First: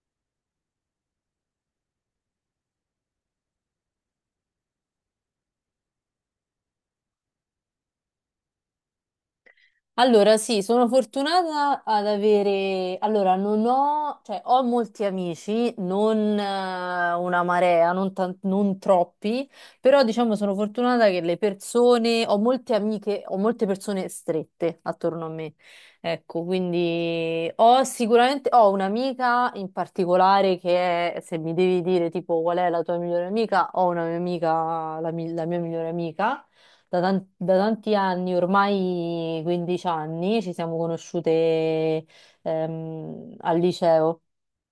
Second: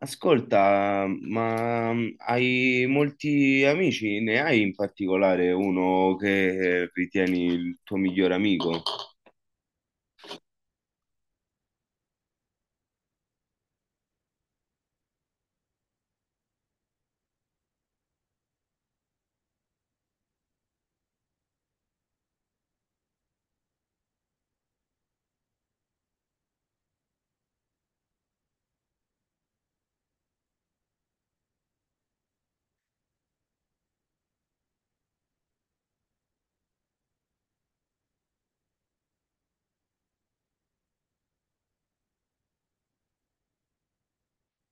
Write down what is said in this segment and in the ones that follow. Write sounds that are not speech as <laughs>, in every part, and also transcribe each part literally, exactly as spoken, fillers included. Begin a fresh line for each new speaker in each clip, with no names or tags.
Ascolta, ma mm, hai molti amici? Ne hai in particolare uno che ritieni il tuo miglior amico?
Allora, sì, sono fortunata ad avere... Allora, non ho... cioè, ho molti amici, non eh, una marea, non, tan- non troppi, però diciamo sono fortunata che le persone... Ho molte amiche, ho molte persone strette attorno a me. Ecco, quindi ho sicuramente... Ho un'amica in particolare che è, se mi devi dire tipo qual è la tua migliore amica, ho una mia amica, la mi- la mia migliore amica da, tan- da tanti anni, ormai quindici anni, ci siamo conosciute ehm, al liceo.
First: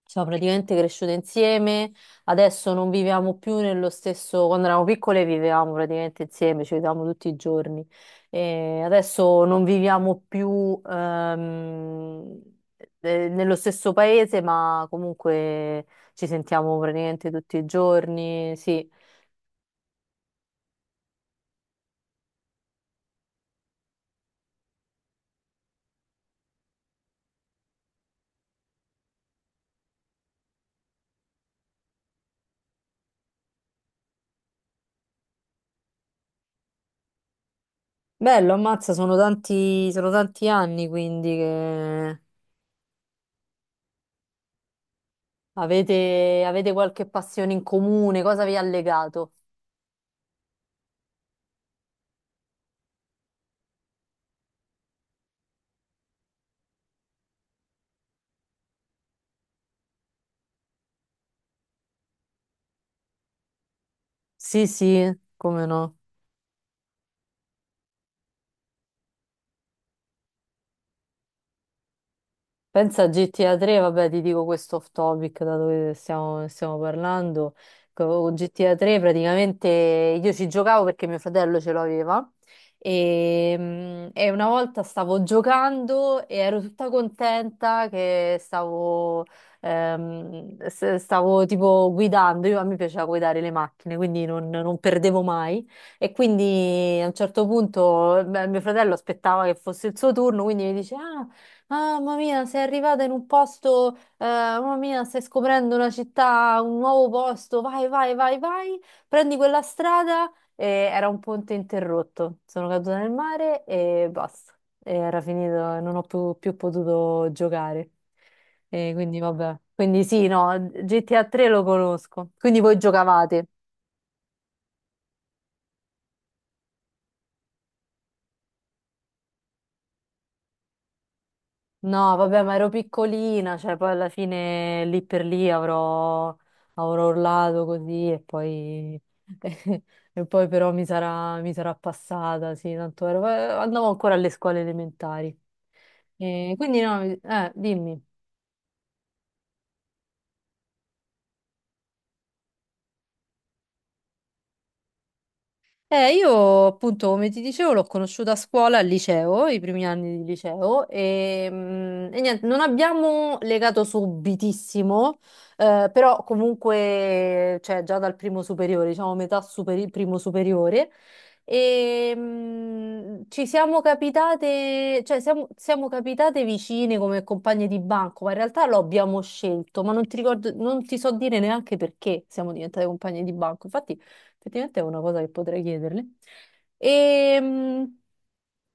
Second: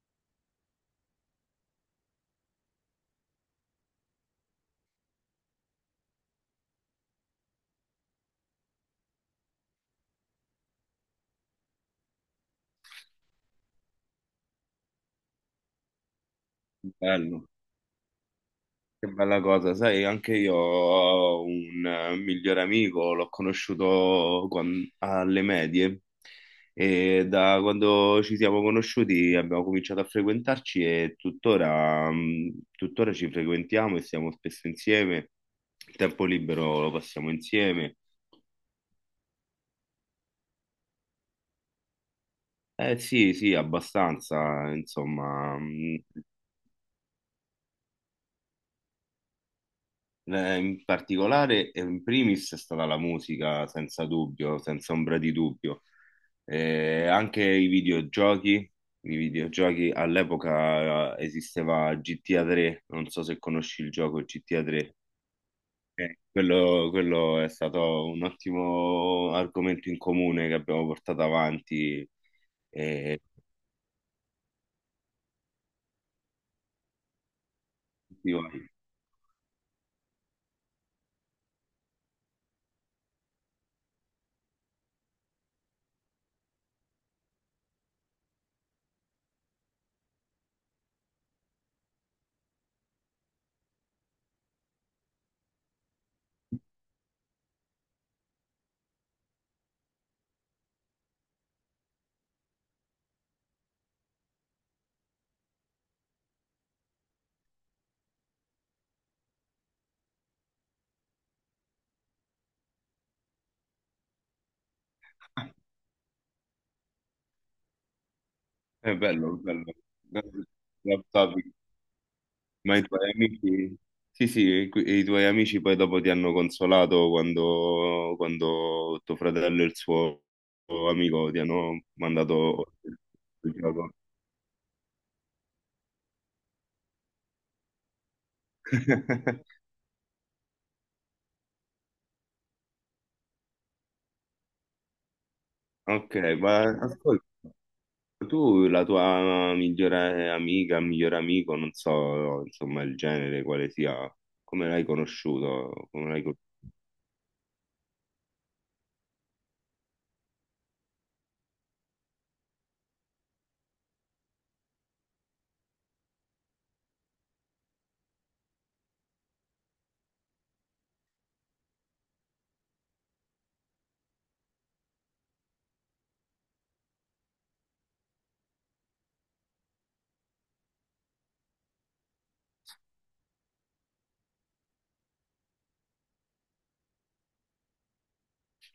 Siamo praticamente cresciute insieme, adesso non viviamo più nello stesso, quando eravamo piccole vivevamo praticamente insieme, ci vedevamo tutti i giorni. E adesso non viviamo più ehm, eh, nello stesso paese, ma comunque ci sentiamo praticamente
Bello,
tutti i giorni, sì.
che bella cosa. Sai, anche io ho un eh, miglior amico, l'ho conosciuto quan- alle medie e da quando ci siamo conosciuti abbiamo cominciato a frequentarci e tuttora, mm, tuttora ci frequentiamo e siamo spesso insieme. Il tempo libero lo passiamo insieme.
Bello, ammazza, sono tanti, sono tanti anni quindi che
Eh sì, sì, abbastanza, insomma, mh,
avete, avete qualche passione in comune, cosa vi ha legato?
eh, in particolare, eh, in primis è stata la musica, senza dubbio, senza ombra di dubbio. Eh, anche i videogiochi, i videogiochi all'epoca eh, esisteva G T A tre, non so se conosci il gioco G T A
Sì,
tre.
sì, come no.
Eh, quello, quello è stato un ottimo argomento in comune che abbiamo portato avanti.
Pensa a
eh,
G T A tre, vabbè, ti dico questo off topic da dove stiamo, stiamo parlando.
Tutti
Con
quanti.
G T A tre praticamente io ci giocavo perché mio fratello ce l'aveva e, mm, e una volta stavo giocando e ero tutta contenta che stavo, ehm, s- stavo tipo guidando. Io, a me piaceva guidare le macchine, quindi non, non perdevo mai. E quindi a un certo punto beh, mio fratello aspettava che fosse il suo turno, quindi mi dice: Ah, mamma mia, sei arrivata in un posto, eh, mamma mia, stai scoprendo una città, un nuovo posto, vai, vai, vai, vai, prendi quella strada e era un ponte interrotto. Sono caduta nel mare e basta. E era finito, non ho più, più potuto giocare. E
È
quindi
bello,
vabbè.
bello.
Quindi sì, no,
Love
G T A
topic.
tre lo conosco. Quindi
Ma
voi
i tuoi
giocavate.
amici, sì, sì, e qui- e i tuoi amici poi dopo ti hanno consolato quando, quando tuo fratello e il suo amico ti hanno
No, vabbè, ma ero
mandato il
piccolina, cioè poi
gioco.
alla fine lì per lì avrò, avrò urlato così e poi,
<laughs>
<laughs> e poi però mi sarà, mi sarà passata, sì, tanto ero- eh, andavo ancora alle scuole elementari.
Ok,
E
ma
quindi no, mi-
ascolta,
eh, dimmi.
tu la tua migliore amica, migliore amico, non so, insomma, il genere, quale sia, come l'hai conosciuto? Come
Eh,
l'hai...
io appunto, come ti dicevo, l'ho conosciuta a scuola, al liceo, i primi anni di liceo, e, mm, e niente, non abbiamo legato subitissimo, eh, però comunque, cioè, già dal primo superiore, diciamo metà superi- primo superiore, e, mm, ci siamo capitate, cioè, siamo, siamo capitate vicine come compagne di banco, ma in realtà lo abbiamo scelto, ma non ti ricordo, non ti so dire neanche perché siamo diventate compagne di banco. Effettivamente è una cosa che potrei chiederle. Ehm,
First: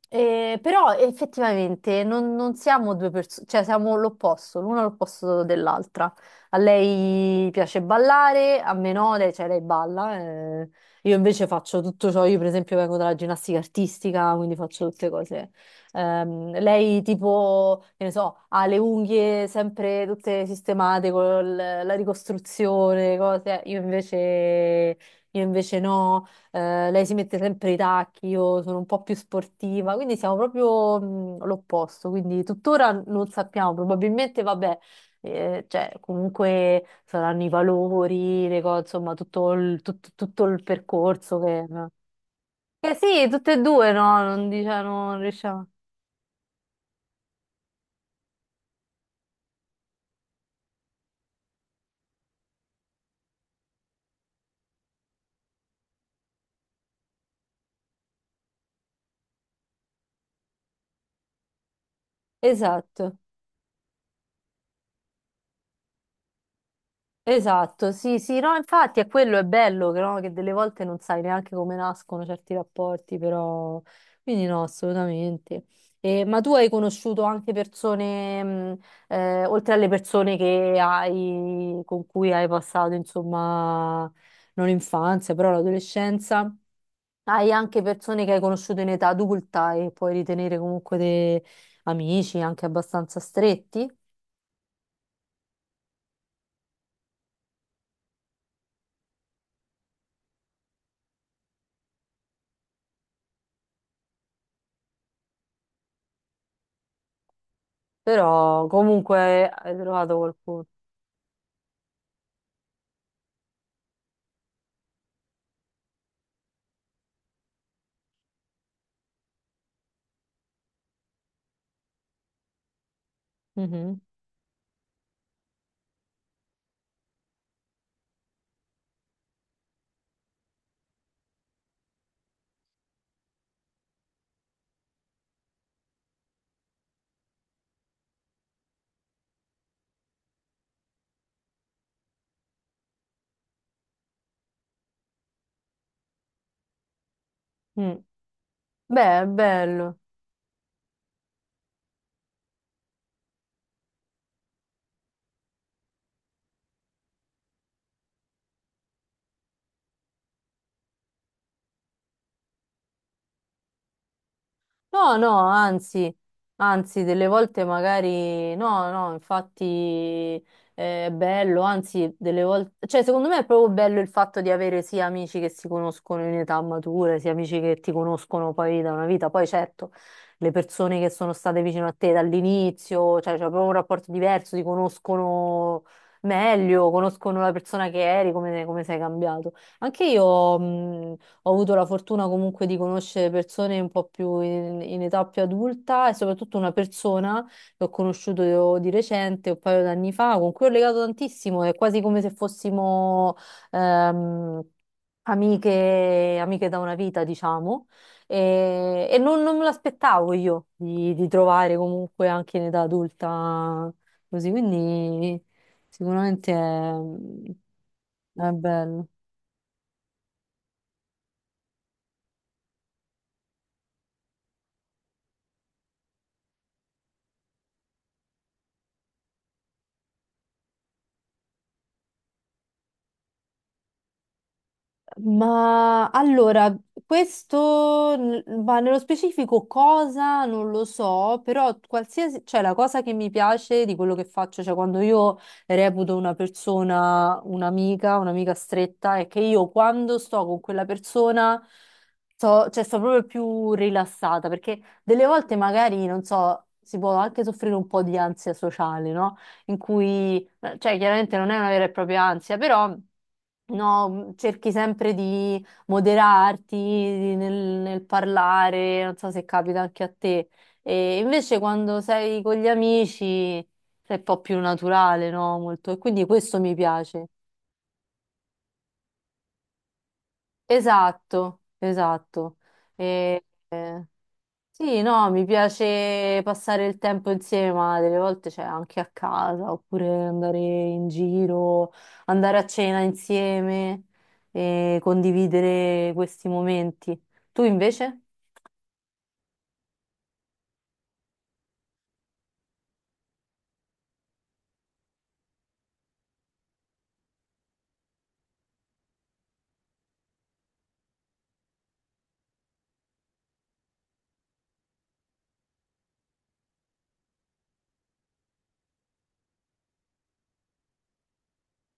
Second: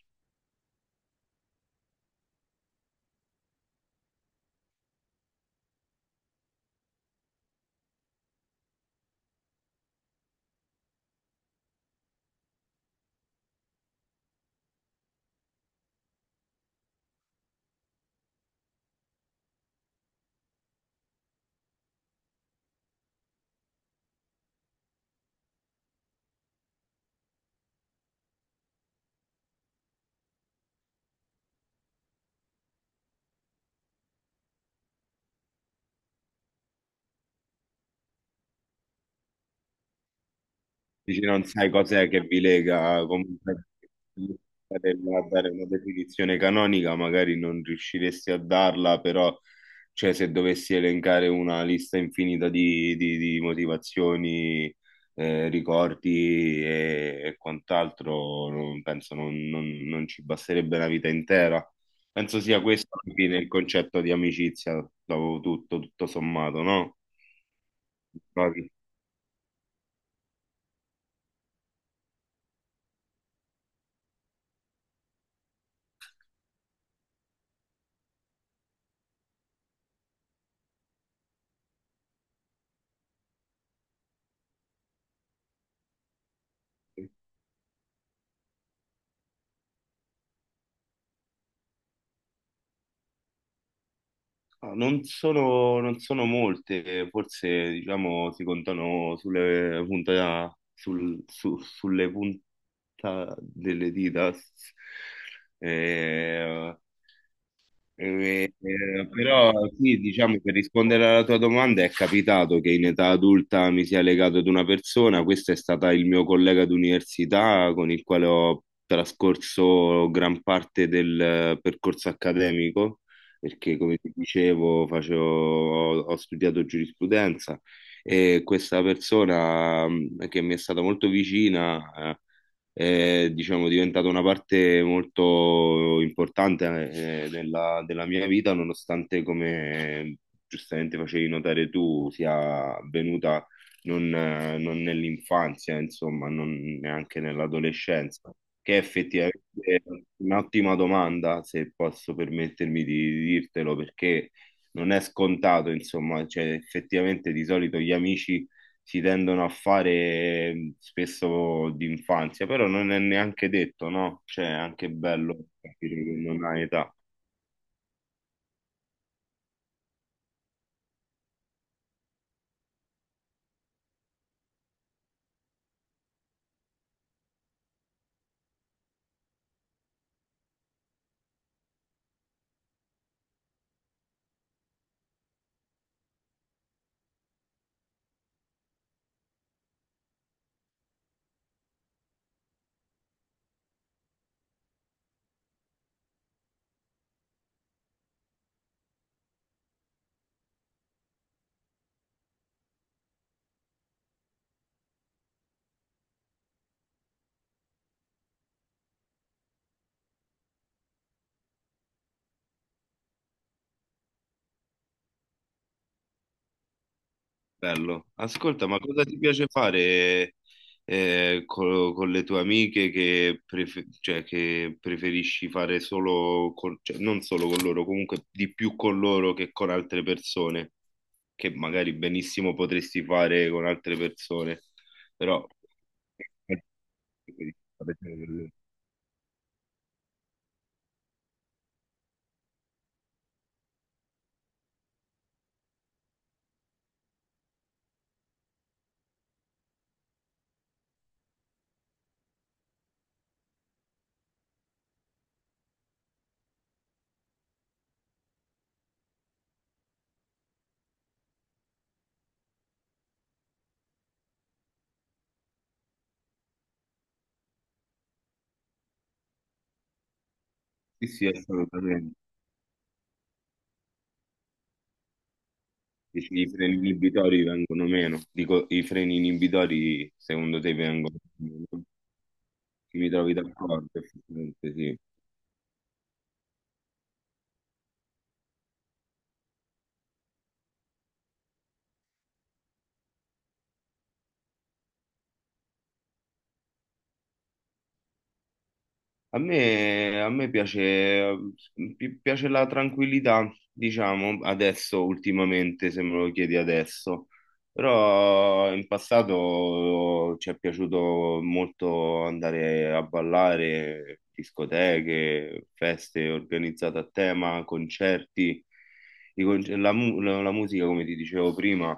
eh, però effettivamente non, non siamo due persone, cioè siamo l'opposto, l'una l'opposto dell'altra. A lei piace ballare, a me no, lei, cioè lei balla. Eh. Io invece faccio tutto ciò, io per esempio vengo dalla ginnastica artistica, quindi faccio tutte cose. Ehm, lei tipo, che ne so, ha le unghie sempre tutte sistemate con la ricostruzione, cose. Io invece io invece no, eh, lei si mette sempre i tacchi, io sono un po' più sportiva, quindi siamo proprio mh, l'opposto, quindi tuttora non sappiamo, probabilmente vabbè, eh, cioè comunque saranno i valori, le cose, insomma tutto il, tut- tutto il
Dici,
percorso
non
che...
sai cos'è che vi
che
lega,
sì, tutte e
comunque
due no, non diciamo, non
a dare una
riusciamo.
definizione canonica, magari non riusciresti a darla, però cioè, se dovessi elencare una lista infinita di, di- di motivazioni, eh, ricordi e, e quant'altro, non- penso non, non- non ci basterebbe una vita intera. Penso sia questo alla
Esatto.
fine il concetto di amicizia, dopo tutto, tutto sommato, no?
Esatto, sì, sì, no,
Trovi?
infatti è quello, è bello che, no, che delle volte non sai neanche come nascono certi rapporti, però... Quindi no, assolutamente. E- ma tu hai conosciuto anche persone, mh, eh, oltre alle persone che hai, con cui hai passato, insomma, non l'infanzia, però l'adolescenza, hai anche persone che hai conosciuto in età adulta e puoi ritenere comunque dei amici anche abbastanza stretti,
Ah, non sono, non sono molte, forse diciamo si contano sulle punta, sul- su- sulle punta delle dita. Eh, eh,
però
eh,
comunque
Però
hai
sì,
trovato
diciamo per
qualcuno.
rispondere alla tua domanda, è capitato che in età adulta mi sia legato ad una persona. Questo è stata il mio collega d'università con il quale ho trascorso gran parte del eh, percorso accademico, perché come
Mhm.
ti dicevo, facevo- ho, ho studiato giurisprudenza e questa persona mh, che mi è stata molto vicina. eh, è diciamo, diventata una parte molto importante eh, della, della mia vita, nonostante, come giustamente facevi notare tu, sia avvenuta non, eh, non nell'infanzia, insomma, non neanche
Mm.
nell'adolescenza, che è
Beh, è
effettivamente
bello.
un'ottima domanda, se posso permettermi di di dirtelo, perché non è scontato, insomma, cioè, effettivamente di solito gli amici si tendono a fare spesso d'infanzia, però non è neanche detto, no? Cioè, è anche
No, no,
bello capire
anzi,
che non hai età.
anzi, delle volte magari no, no, infatti è bello, anzi, delle volte, cioè, secondo me è proprio bello il fatto di avere sia amici che si conoscono in età matura, sia amici che ti conoscono poi da una vita. Poi certo, le persone che sono state vicino a te dall'inizio, cioè, c'è proprio un rapporto diverso, ti conoscono meglio, conoscono la persona che eri, come, come sei cambiato. Anche io, mh, ho avuto la fortuna comunque di conoscere persone un po' più in, in età più adulta e soprattutto una persona che ho conosciuto di recente, un paio d'anni fa, con cui ho legato tantissimo, è quasi come se fossimo ehm, amiche, amiche da una vita, diciamo, e, e non, non me l'aspettavo io di, di trovare comunque anche in età adulta così, quindi sicuramente è,
Bello.
è
Ascolta, ma cosa
bello.
ti piace fare eh, co- con, le tue amiche che, prefe- cioè, che preferisci fare solo con, cioè, non solo con loro, comunque di più con loro che con altre persone, che magari benissimo potresti fare con altre persone, però
Ma allora,
preferisci fare con
questo, n-
loro.
ma nello specifico cosa non lo so, però qualsiasi, cioè la cosa che mi piace di quello che faccio, cioè quando io reputo una persona un'amica, un'amica stretta, è che io quando sto con quella persona sto, cioè, sto proprio più rilassata, perché delle volte magari, non so, si può anche soffrire un po' di ansia sociale, no? In cui eh, cioè, chiaramente non è una vera e propria ansia, però no, cerchi sempre di moderarti di- nel, nel parlare, non so se capita anche a te.
Sì,
E
sì,
invece quando
assolutamente.
sei con gli amici sei un po' più naturale, no? Molto. E quindi
Dici, i
questo mi
freni
piace.
inibitori vengono meno. Dico, i freni inibitori secondo te vengono
Esatto,
meno?
esatto.
Ci mi trovi
E-
d'accordo,
eh,
effettivamente, sì.
sì, no, mi piace passare il tempo insieme, ma delle volte c'è anche a casa, oppure andare in giro, andare a cena insieme e condividere questi momenti. Tu invece?
A me, a me piace, pi- piace la tranquillità, diciamo, adesso, ultimamente, se me lo chiedi adesso. Però in passato ci è piaciuto molto andare a ballare, discoteche, feste organizzate a tema, concerti. I conce- la, mu- la- la musica, come ti dicevo prima,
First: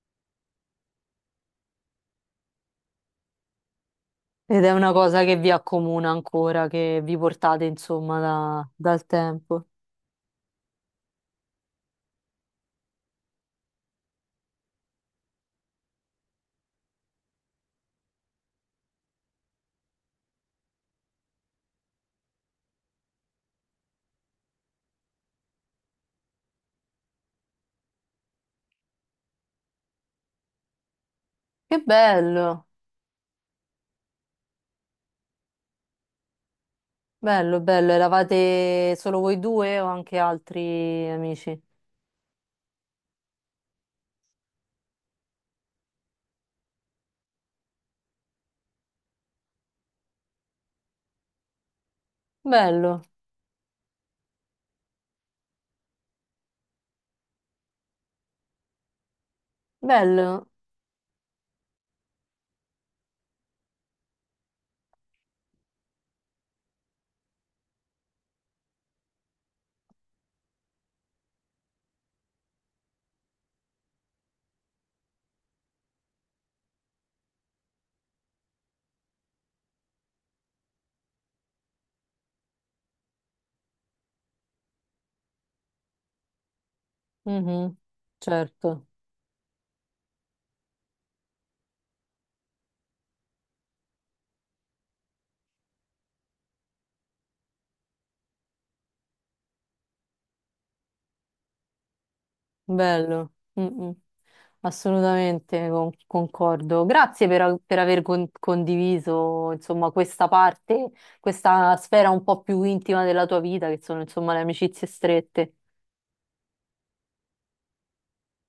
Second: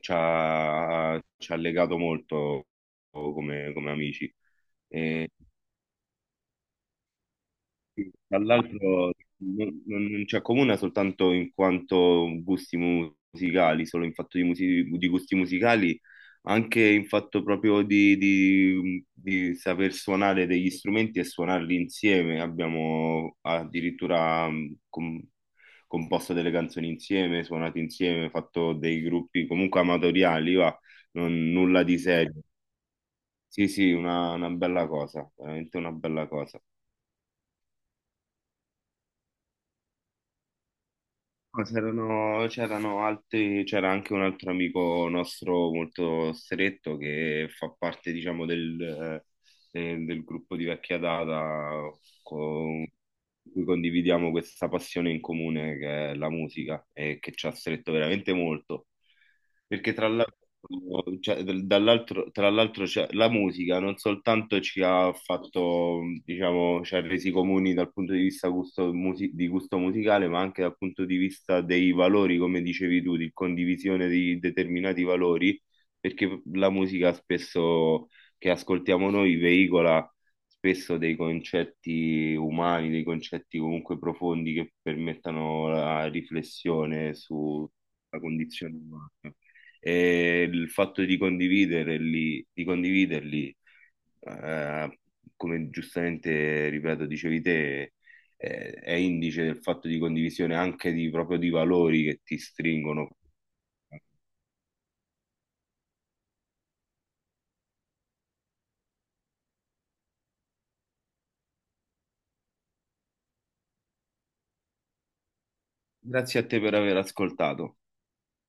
ci ha, ci ha legato molto come, come amici.
Ed è una cosa che vi accomuna ancora, che vi portate
Sì,
insomma
tra
da- dal
l'altro
tempo.
non, non- non ci accomuna soltanto in quanto gusti mu- musicali, solo in fatto di, musi- di gusti musicali, anche in fatto proprio di, di- di saper suonare degli strumenti e suonarli insieme. Abbiamo addirittura mh, com- composto delle canzoni insieme, suonato insieme, fatto dei gruppi comunque amatoriali, va, non-
Che
nulla di serio.
bello,
Sì, sì, una una bella cosa, veramente una bella cosa.
bello, bello. Eravate solo voi due o anche altri amici?
Ma c'erano c'erano altri, c'era anche un altro amico nostro molto stretto che fa parte, diciamo, del, eh, del gruppo di vecchia data con
Bello,
cui condividiamo questa passione in comune che è la musica e che ci ha stretto veramente molto. Perché tra l'altro,
bello.
cioè, dal- dall'altro- tra l'altro cioè, la musica non soltanto ci ha fatto, diciamo, ci ha resi comuni dal punto di vista gusto musi- di gusto musicale, ma anche dal punto di vista dei valori, come dicevi tu, di condivisione di determinati valori, perché la musica spesso che ascoltiamo noi veicola spesso dei concetti umani, dei concetti comunque profondi che permettano la riflessione sulla
Mhm,
condizione
certo.
umana. E il fatto di condividerli, di condividerli, eh, come giustamente, ripeto, dicevi te, eh, è indice del fatto di condivisione anche di, proprio di valori che ti stringono.
Bello, mm, mm. Assolutamente con- concordo. Grazie per, a- per aver con- condiviso, insomma, questa parte, questa sfera un po' più intima della tua vita, che sono, insomma, le amicizie strette.
Grazie a te per aver ascoltato.